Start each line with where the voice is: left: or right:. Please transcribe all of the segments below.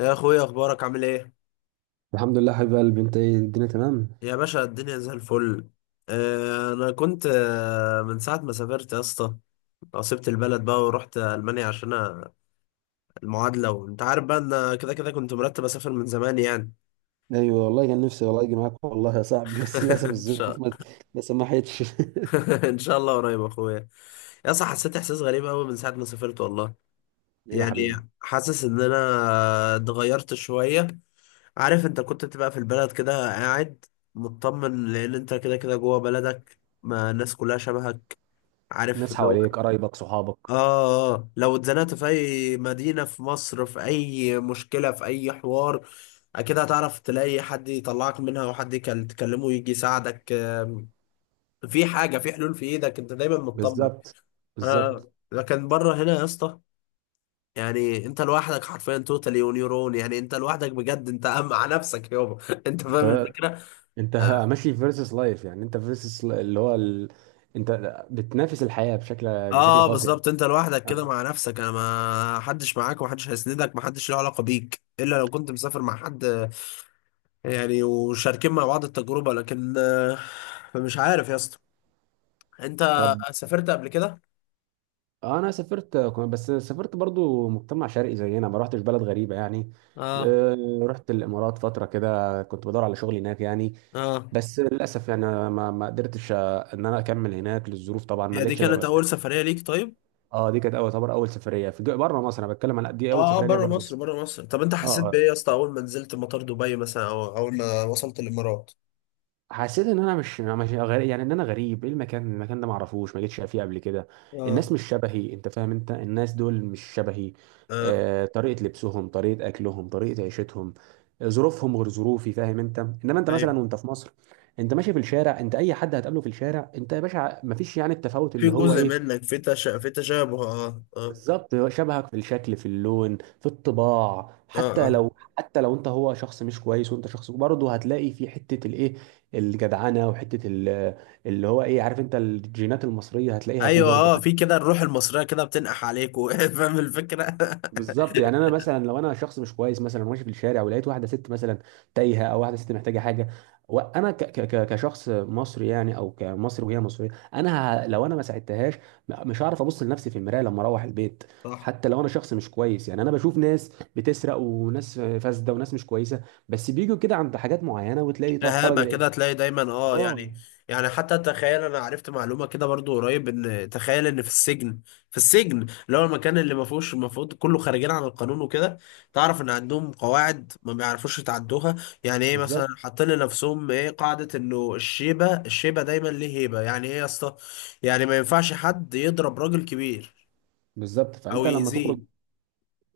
left: يا اخويا، اخبارك عامل ايه؟
right: الحمد لله، حبيب قلبي. انت ايه؟ الدنيا تمام؟
left: يا باشا الدنيا زي الفل. انا كنت من ساعه ما سافرت يا اسطى. سبت البلد بقى ورحت المانيا عشان المعادله، وانت عارف بقى ان كده كده كنت مرتب اسافر من زمان يعني.
right: ايوه والله، كان نفسي والله اجي معاك والله يا صاحبي، بس للاسف
left: ان
right: الظروف
left: شاء...
right: ما سمحتش.
left: ان شاء الله قريب يا اخويا. يا اسطى حسيت احساس غريب قوي من ساعه ما سافرت والله.
right: ايه يا
left: يعني
right: حبيبي؟
left: حاسس ان انا اتغيرت شويه. عارف انت كنت بتبقى في البلد كده قاعد مطمن، لان انت كده كده جوه بلدك، ما الناس كلها شبهك. عارف
right: الناس
left: اللي هو...
right: حواليك، قرايبك، صحابك.
left: اه آه. لو اتزنقت في اي مدينة في مصر، في اي مشكلة، في اي حوار اكيد هتعرف تلاقي حد يطلعك منها، وحد تكلمه يجي يساعدك، في حاجة، في حلول في ايدك. انت دايما مطمن.
right: بالظبط، بالظبط.
left: آه، لكن بره هنا يا اسطى، يعني انت لوحدك حرفيا توتالي ونيورون. يعني انت لوحدك بجد، انت مع نفسك يابا انت فاهم
right: انت
left: الفكرة.
right: انت
left: اه
right: ماشي في فيرسس لايف، يعني انت فيرسس اللي هو انت بتنافس الحياة بشكل خاص يعني.
left: بالظبط انت لوحدك كده
right: اه.
left: مع نفسك، انا ما حدش معاك، ومحدش هيسندك، محدش له علاقة بيك الا لو كنت مسافر مع حد، يعني وشاركين مع بعض التجربة. لكن مش عارف يا اسطى. انت
right: طب،
left: سافرت قبل كده؟
right: انا سافرت، بس سافرت برضو مجتمع شرقي زينا، ما رحتش بلد غريبة يعني.
left: اه
right: اه، رحت الامارات فترة كده، كنت بدور على شغل هناك يعني.
left: اه.
right: بس للاسف يعني، أنا ما قدرتش ان انا اكمل هناك للظروف، طبعا ما
left: هي دي
right: لقيتش
left: كانت
right: ده.
left: أول سفرية ليك طيب؟
right: اه، دي كانت اول سفريه في بره مصر، انا بتكلم على دي اول
left: اه اه،
right: سفريه ليا
left: بره
right: بره
left: مصر،
right: مصر.
left: بره مصر. طب انت حسيت
right: اه، اه.
left: بإيه يا اسطى أول ما نزلت مطار دبي مثلا، أو أول ما وصلت الإمارات؟
right: حسيت ان انا مش غريب، يعني ان انا غريب، ايه؟ المكان ده ما اعرفوش، ما جيتش فيه قبل كده. الناس
left: اه
right: مش شبهي، انت فاهم؟ انت الناس دول مش شبهي.
left: اه.
right: طريقه لبسهم، طريقه اكلهم، طريقه عيشتهم. ظروفهم غير ظروفي، فاهم انت؟ انما انت
left: ايوه،
right: مثلا وانت في مصر، انت ماشي في الشارع، انت اي حد هتقابله في الشارع، انت يا باشا ما فيش يعني التفاوت
left: في
right: اللي هو
left: جزء
right: ايه.
left: منك، في تشابه، اه اه
right: بالظبط، هو شبهك في الشكل، في اللون، في الطباع،
left: اه
right: حتى
left: اه.
right: لو، حتى لو انت هو شخص مش كويس وانت شخص برضه هتلاقي في حته الايه، الجدعنه، وحته اللي هو ايه، عارف انت؟ الجينات المصريه هتلاقيها فيه
left: ايوه
right: برضه.
left: اه، في كده الروح المصريه كده بتنقح عليك فاهم الفكره.
right: بالظبط، يعني انا مثلا لو انا شخص مش كويس مثلا، ماشي في الشارع ولقيت واحده ست مثلا تايهه، او واحده ست محتاجه حاجه، وانا كشخص مصري يعني، او كمصري وهي مصريه، انا لو انا ما ساعدتهاش، مش هعرف ابص لنفسي في المرايه لما اروح البيت.
left: صح.
right: حتى لو انا شخص مش كويس يعني، انا بشوف ناس بتسرق وناس فاسده وناس مش كويسه، بس بيجوا كده عند حاجات معينه وتلاقي خرج
left: شهامة
right: الانسان.
left: كده هتلاقي دايما، اه
right: اه.
left: يعني. يعني حتى تخيل، انا عرفت معلومة كده برضو قريب، ان تخيل ان في السجن، في السجن اللي هو المكان اللي ما فيهوش المفروض، كله خارجين عن القانون وكده، تعرف ان عندهم قواعد ما بيعرفوش يتعدوها. يعني ايه مثلا؟
right: بالظبط،
left: حاطين لنفسهم ايه قاعدة انه الشيبة دايما ليه هيبة. يعني ايه يا اسطى؟ يعني ما ينفعش حد يضرب راجل كبير
right: بالظبط.
left: او
right: فانت لما تخرج،
left: يأذيه.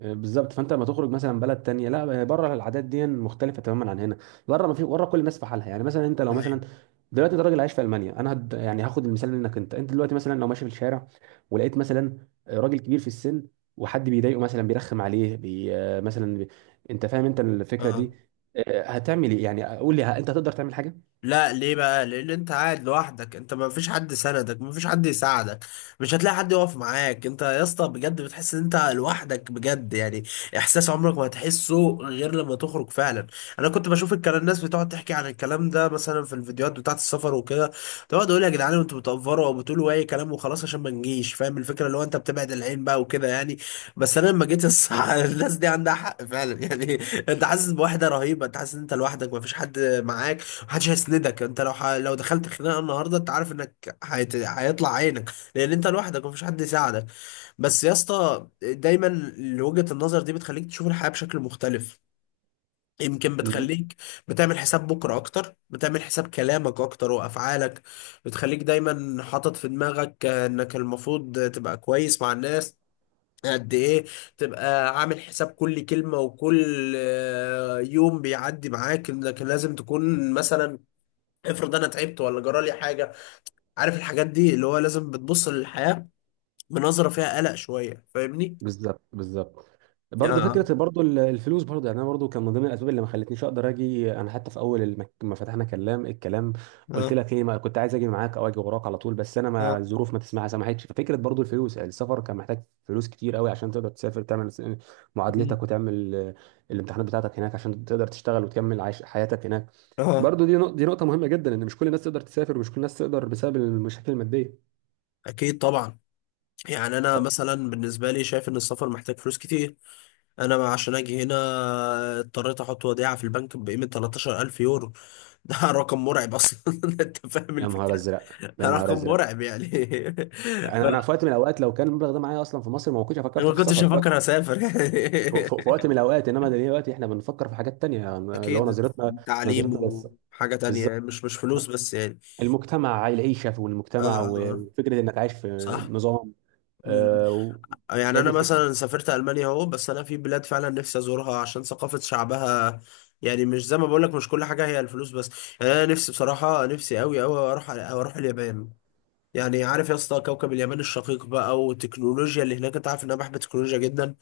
right: بالظبط، فانت لما تخرج مثلا بلد تانية، لا، بره العادات دي مختلفه تماما عن هنا. بره، ما في بره كل الناس في حالها، يعني مثلا انت لو مثلا
left: أيوة.
right: دلوقتي انت راجل عايش في المانيا، انا يعني هاخد المثال منك، انت دلوقتي مثلا لو ماشي في الشارع ولقيت مثلا، راجل كبير في السن وحد بيضايقه مثلا، بيرخم عليه مثلا انت فاهم انت الفكره
left: اه
right: دي؟ هتعمل ايه يعني؟ قول لي، انت هتقدر تعمل حاجه؟
left: لا، ليه بقى؟ لان انت قاعد لوحدك، انت ما فيش حد سندك، ما فيش حد يساعدك، مش هتلاقي حد يقف معاك. انت يا اسطى بجد بتحس ان انت لوحدك بجد يعني. احساس عمرك ما هتحسه غير لما تخرج فعلا. انا كنت بشوف الكلام، الناس بتقعد تحكي عن الكلام ده مثلا في الفيديوهات بتاعه السفر وكده. تقعد اقول يا جدعان انتوا بتأفروا او بتقولوا اي كلام وخلاص عشان ما نجيش، فاهم الفكره اللي هو انت بتبعد العين بقى وكده يعني. بس انا لما جيت الناس دي عندها حق فعلا يعني. انت حاسس بوحده رهيبه، انت حاسس ان انت لوحدك، ما فيش حد معاك، محدش هيسندك. انت لو لو دخلت خناقه النهارده انت عارف انك هيطلع عينك، لان انت لوحدك ومفيش حد يساعدك. بس يا اسطى، دايما وجهه النظر دي بتخليك تشوف الحياه بشكل مختلف. يمكن بتخليك بتعمل حساب بكره اكتر، بتعمل حساب كلامك اكتر وافعالك. بتخليك دايما حاطط في دماغك انك المفروض تبقى كويس مع الناس. قد ايه تبقى عامل حساب كل كلمة وكل يوم بيعدي معاك، انك لازم تكون مثلا، افرض انا تعبت ولا جرالي حاجه. عارف الحاجات دي اللي هو لازم بتبص للحياه بنظره فيها قلق شويه، فاهمني؟
right: بالظبط، بالظبط. برضه
left: اه
right: فكره برضه الفلوس برضه، يعني انا برضه كان من ضمن الاسباب اللي ما خلتنيش اقدر اجي انا، حتى في اول ما فتحنا الكلام قلت
left: اه
right: لك ايه، ما كنت عايز اجي معاك او اجي وراك على طول، بس انا ما
left: اه.
right: الظروف ما تسمح سمحتش. ففكره برضه الفلوس، يعني السفر كان محتاج فلوس كتير قوي عشان تقدر تسافر، تعمل
left: مم.
right: معادلتك وتعمل، الامتحانات بتاعتك هناك عشان تقدر تشتغل وتكمل عيش حياتك هناك.
left: اه،
right: برضه دي نقطه مهمه جدا، ان مش كل الناس تقدر تسافر، ومش كل الناس تقدر بسبب المشاكل الماديه.
left: اكيد طبعا. يعني انا مثلا بالنسبه لي شايف ان السفر محتاج فلوس كتير. انا عشان اجي هنا اضطريت احط وديعه في البنك بقيمه 13,000 يورو. ده رقم مرعب اصلا انت فاهم
right: يا نهار
left: الفكره.
right: ازرق، يا نهار
left: رقم
right: ازرق!
left: مرعب يعني
right: انا في وقت من الاوقات لو كان المبلغ ده معايا اصلا في مصر، ما كنتش فكرت
left: فما
right: في
left: كنتش
right: السفر في وقت،
left: افكر اسافر.
right: في وقت من الاوقات، انما دلوقتي احنا بنفكر في حاجات تانية يعني، اللي هو
left: اكيد.
right: نظرتنا
left: تعليم
right: نظرتنا لسه.
left: وحاجة تانية، يعني
right: بالظبط.
left: مش مش فلوس بس يعني.
right: المجتمع، العيشه في
left: اه
right: المجتمع،
left: اه آه.
right: وفكره انك عايش في
left: صح.
right: نظام،
left: مم.
right: آه، و-
left: يعني
right: هي دي
left: انا
right: الفكره.
left: مثلا سافرت المانيا اهو، بس انا في بلاد فعلا نفسي ازورها عشان ثقافة شعبها. يعني مش زي ما بقول لك مش كل حاجة هي الفلوس بس. يعني انا نفسي بصراحة، نفسي قوي قوي اروح اليابان. يعني عارف يا اسطى كوكب اليابان الشقيق بقى، والتكنولوجيا اللي هناك. انت عارف ان انا بحب التكنولوجيا جدا.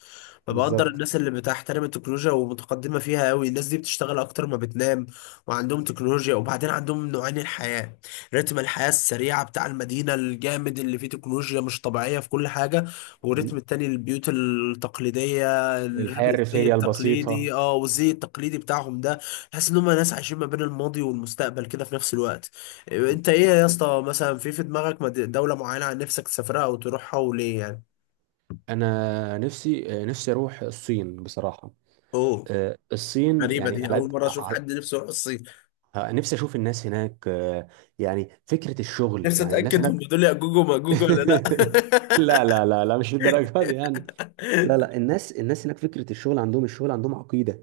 left: فبقدر
right: بالظبط.
left: الناس اللي بتحترم التكنولوجيا ومتقدمة فيها قوي، الناس دي بتشتغل أكتر ما بتنام. وعندهم تكنولوجيا، وبعدين عندهم نوعين الحياة. رتم الحياة السريعة بتاع المدينة الجامد اللي فيه تكنولوجيا مش طبيعية في كل حاجة، والرتم التاني البيوت التقليدية،
right: الحياه
left: الزي
right: الريفيه
left: التقليدي،
right: البسيطه.
left: اه والزي التقليدي بتاعهم ده. تحس إن هم ناس عايشين ما بين الماضي والمستقبل كده في نفس الوقت. أنت إيه يا اسطى، مثلا في دماغك دولة معينة عن نفسك تسافرها أو تروحها، وليه يعني؟
right: انا نفسي اروح الصين بصراحه.
left: أوه،
right: الصين،
left: غريبة
right: يعني
left: دي،
right: على
left: أول
right: قد
left: مرة أشوف حد نفسه يروح الصين.
right: نفسي اشوف الناس هناك، يعني فكره الشغل،
left: نفسي
right: يعني الناس
left: أتأكد هم
right: هناك.
left: دول يأجوج ومأجوج ولا لأ
right: لا، لا، لا، لا، مش للدرجه دي يعني. لا، لا. الناس هناك فكرة الشغل عندهم، الشغل عندهم عقيدة.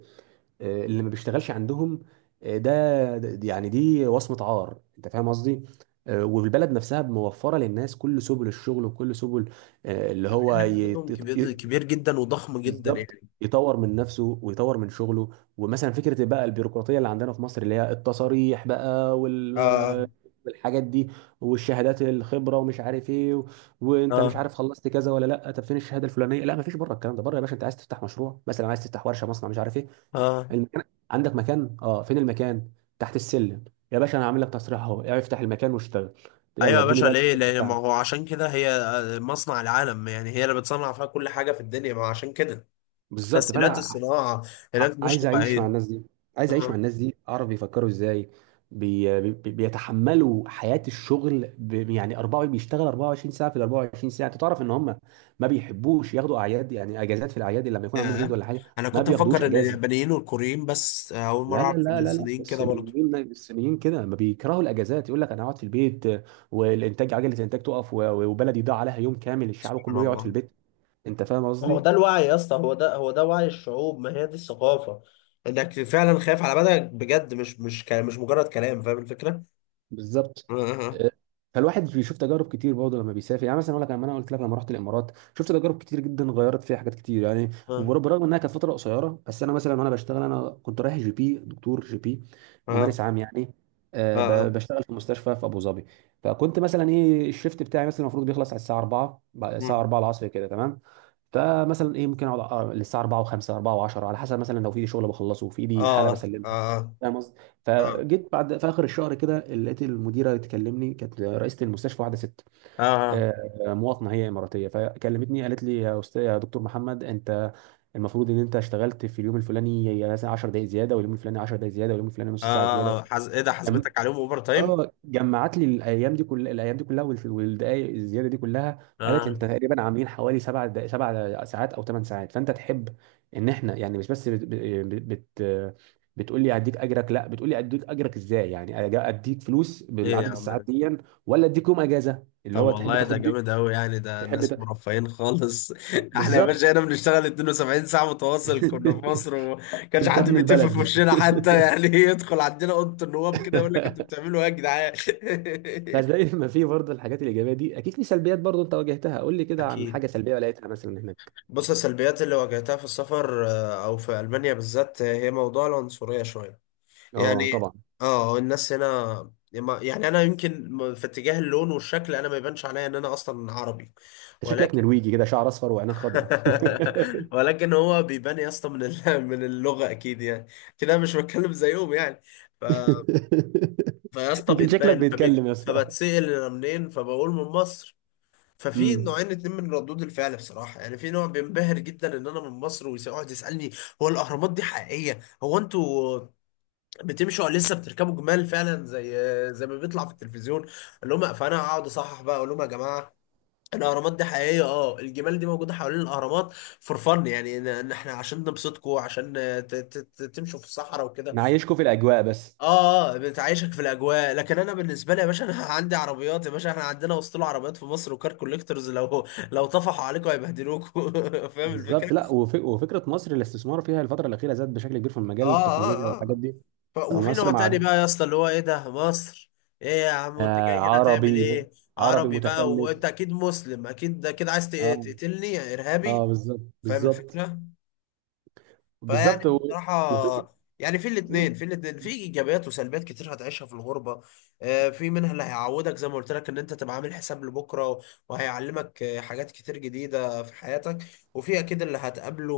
right: اللي ما بيشتغلش عندهم، يعني دي وصمة عار، انت فاهم قصدي؟ والبلد نفسها موفرة للناس كل سبل الشغل وكل سبل، آه، اللي
left: مع
right: هو
left: إن عددهم كبير كبير جدا وضخم جدا
right: بالظبط.
left: يعني.
right: يطور من نفسه ويطور من شغله. ومثلا فكره بقى البيروقراطيه اللي عندنا في مصر، اللي هي التصاريح بقى
left: اه
right: والحاجات دي، والشهادات، الخبره، ومش عارف ايه وانت مش
left: اه
right: عارف خلصت كذا ولا لا، طب فين الشهاده الفلانيه؟ لا، ما فيش بره، الكلام ده بره يا باشا. انت عايز تفتح مشروع مثلا، عايز تفتح ورشه، مصنع، مش عارف ايه،
left: اه.
right: المكان؟ عندك مكان؟ اه، فين المكان؟ تحت السلم. يا باشا انا عامل لك تصريح اهو، افتح المكان واشتغل، يلا
left: ايوه يا
right: اديني
left: باشا،
right: بقى
left: ليه
right: الانتاج
left: ليه؟ ما
right: بتاعك.
left: هو عشان كده هي مصنع العالم يعني، هي اللي بتصنع فيها كل حاجة في الدنيا، ما هو عشان كده
right: بالظبط.
left: تسهيلات
right: فانا
left: الصناعة هناك مش
right: عايز اعيش مع
left: طبيعية.
right: الناس دي، عايز اعيش مع
left: اه
right: الناس دي، اعرف بيفكروا ازاي، بيتحملوا حياة الشغل، يعني 4 بيشتغل 24 ساعة في ال 24 ساعة، انت تعرف ان هم ما بيحبوش ياخدوا اعياد، يعني اجازات في الاعياد، اللي لما يكون عندهم عيد
left: يا.
right: ولا حاجة
left: أنا
right: ما
left: كنت
right: بياخدوش
left: أفكر إن
right: اجازة.
left: اليابانيين والكوريين بس، أول مرة
right: لا، لا،
left: أعرف إن
right: لا، لا، لا.
left: الصينيين كده برضه.
right: الصينيين، الصينيين كده ما بيكرهوا الاجازات، يقول لك انا هقعد في البيت والانتاج، عجلة الانتاج تقف، وبلدي ضاع عليها يوم كامل، الشعب
left: سبحان
right: كله يقعد في
left: الله.
right: البيت. انت فاهم
left: ما هو
right: قصدي؟
left: ده الوعي يا اسطى، هو ده هو ده وعي الشعوب، ما هي دي الثقافة. انك فعلا خايف على بدنك بجد، مش مش مش مجرد كلام، فاهم الفكرة؟
right: بالظبط.
left: اه
right: آه، فالواحد بيشوف تجارب كتير برضه لما بيسافر، يعني مثلا اقول لك، لما انا قلت لك لما رحت الامارات، شفت تجارب كتير جدا، غيرت فيها حاجات كتير يعني.
left: اه
right: برغم انها كانت فتره قصيره، بس انا مثلا وانا بشتغل، انا كنت رايح GP، دكتور GP،
left: اه
right: ممارس عام يعني.
left: اه
right: بشتغل في مستشفى في ابو ظبي. فكنت مثلا ايه، الشيفت بتاعي مثلا المفروض بيخلص على الساعه 4، الساعه 4 العصر كده، تمام. فمثلا ايه، ممكن اقعد للساعه 4 و5، 4 و10، على حسب، مثلا لو في ايدي شغل بخلصه وفي
left: اه
right: ايدي حاله
left: اه
right: بسلمها.
left: اه
right: فاهم قصدي؟
left: اه اه اه اه
right: فجيت بعد في اخر الشهر كده، لقيت المديره تكلمني، كانت رئيسه المستشفى، واحده ست،
left: اه. آه، آه،
right: مواطنه، هي اماراتيه. فكلمتني قالت لي: يا استاذ، يا دكتور محمد، انت المفروض ان انت اشتغلت في اليوم الفلاني مثلا 10 دقائق زياده، واليوم الفلاني 10 دقائق زياده، واليوم الفلاني
left: آه،
right: نص ساعه زياده.
left: ايه ده، حسبتك عليهم اوفر تايم؟
right: اه، جمعت لي الايام دي كلها، الايام دي كلها، والدقائق الزياده دي كلها. قالت انت
left: اه.
right: تقريبا عاملين حوالي 7 ساعات او 8 ساعات، فانت تحب ان احنا يعني، مش بس بت بت بت بتقول لي اديك اجرك، لا، بتقول لي اديك اجرك ازاي، يعني اديك فلوس
left: ايه يا
right: بالعدد
left: عم
right: الساعات
left: ده.
right: دي، ولا اديك يوم اجازه اللي
left: طب
right: هو تحب
left: والله ده
right: تاخد بيه.
left: جامد أوي يعني، ده
right: تحب
left: الناس مرفهين خالص احنا يا باشا
right: بالظبط.
left: هنا بنشتغل 72 ساعة متواصل كنا في مصر، وكانش
right: انت
left: حد
right: ابن
left: بيتف في
right: البلد.
left: وشنا حتى يعني يدخل عندنا أوضة النواب كده يقول لك انتوا بتعملوا ايه يا جدعان.
right: بس زي ما في برضه الحاجات الايجابيه دي، اكيد في سلبيات برضه انت واجهتها، قول لي كده عن
left: أكيد.
right: حاجه سلبيه لقيتها مثلا.
left: بص، السلبيات اللي واجهتها في السفر أو في ألمانيا بالذات، هي موضوع العنصرية شوية
right: اه
left: يعني.
right: طبعا.
left: اه الناس هنا يعني، أنا يمكن في اتجاه اللون والشكل أنا ما يبانش عليا إن أنا أصلا عربي،
right: انت شكلك
left: ولكن
right: نرويجي كده، شعر اصفر وعينك خضراء.
left: ولكن هو بيبان يا اسطى من من اللغه اكيد يعني. كده مش بتكلم زيهم يعني. ف... فيا اسطى
right: يمكن شكلك
left: بيتبان،
right: بيتكلم يا اسطى.
left: فبتسال انا منين، فبقول من مصر. ففي
right: امم.
left: نوعين اتنين من ردود الفعل بصراحه يعني، في نوع بينبهر جدا ان انا من مصر ويقعد يسالني، هو الاهرامات دي حقيقيه؟ هو انتوا بتمشوا ولا لسه بتركبوا جمال فعلا زي زي ما بيطلع في التلفزيون؟ اقول لهم، فانا اقعد اصحح بقى اقول لهم يا جماعه الاهرامات دي حقيقيه اه، الجمال دي موجوده حوالين الاهرامات فور فن يعني، ان إن احنا عشان نبسطكم، عشان تمشوا في الصحراء وكده.
right: معايشكوا في الاجواء بس.
left: اه اه، بتعيشك في الاجواء، لكن انا بالنسبه لي يا باشا انا عندي عربيات يا باشا، احنا عندنا وسط عربيات في مصر وكار كوليكتورز، لو طفحوا عليكم هيبهدلوكوا فاهم الفكره.
right: بالظبط. لا، وفكره مصر، الاستثمار فيها الفتره الاخيره زاد بشكل كبير في
left: اه
right: مجال التكنولوجيا
left: اه
right: والحاجات
left: اه.
right: دي.
left: وفي نوع
right: فمصر
left: تاني
right: مع،
left: بقى يا اسطى اللي هو ايه، ده مصر؟ ايه يا عم انت جاي هنا تعمل
right: عربي،
left: ايه؟
right: عربي
left: عربي بقى،
right: متخلف.
left: وانت اكيد مسلم اكيد، ده كده عايز
right: اه،
left: تقتلني يا
right: اه.
left: ارهابي؟
right: بالظبط،
left: فاهم
right: بالظبط،
left: الفكره. فيعني
right: بالظبط. وفكره
left: بصراحة يعني، في الاتنين في الاتنين، في ايجابيات وسلبيات كتير هتعيشها في الغربة. في منها اللي هيعودك زي ما قلت لك، ان انت تبقى عامل حساب لبكرة، وهيعلمك حاجات كتير جديدة في حياتك. وفي اكيد اللي هتقابله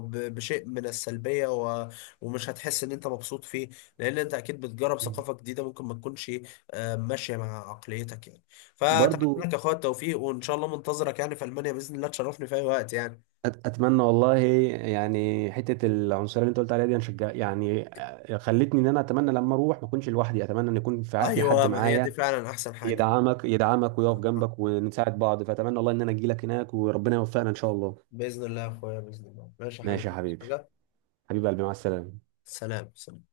left: بشيء من السلبية، ومش هتحس ان انت مبسوط فيه، لان انت اكيد بتجرب ثقافة جديدة ممكن ما تكونش ماشية مع عقليتك يعني. فاتمنى
right: برضو.
left: لك يا اخويا التوفيق، وان شاء الله منتظرك يعني في المانيا، باذن الله تشرفني في اي وقت يعني.
right: اتمنى والله. يعني حته العنصريه اللي انت قلت عليها دي هنشجع يعني، خلتني ان انا اتمنى لما اروح ما اكونش لوحدي، اتمنى ان يكون في في حد
left: ايوه، ما هي دي
right: معايا،
left: فعلا احسن حاجة.
right: يدعمك، ويقف جنبك، ونساعد بعض. فاتمنى والله ان انا اجي لك هناك، وربنا يوفقنا ان شاء الله.
left: باذن الله يا اخويا، باذن الله. ماشي يا
right: ماشي يا
left: حبيبي، بس
right: حبيبي.
left: حاجه...
right: حبيب قلبي، مع السلامه.
left: سلام سلام.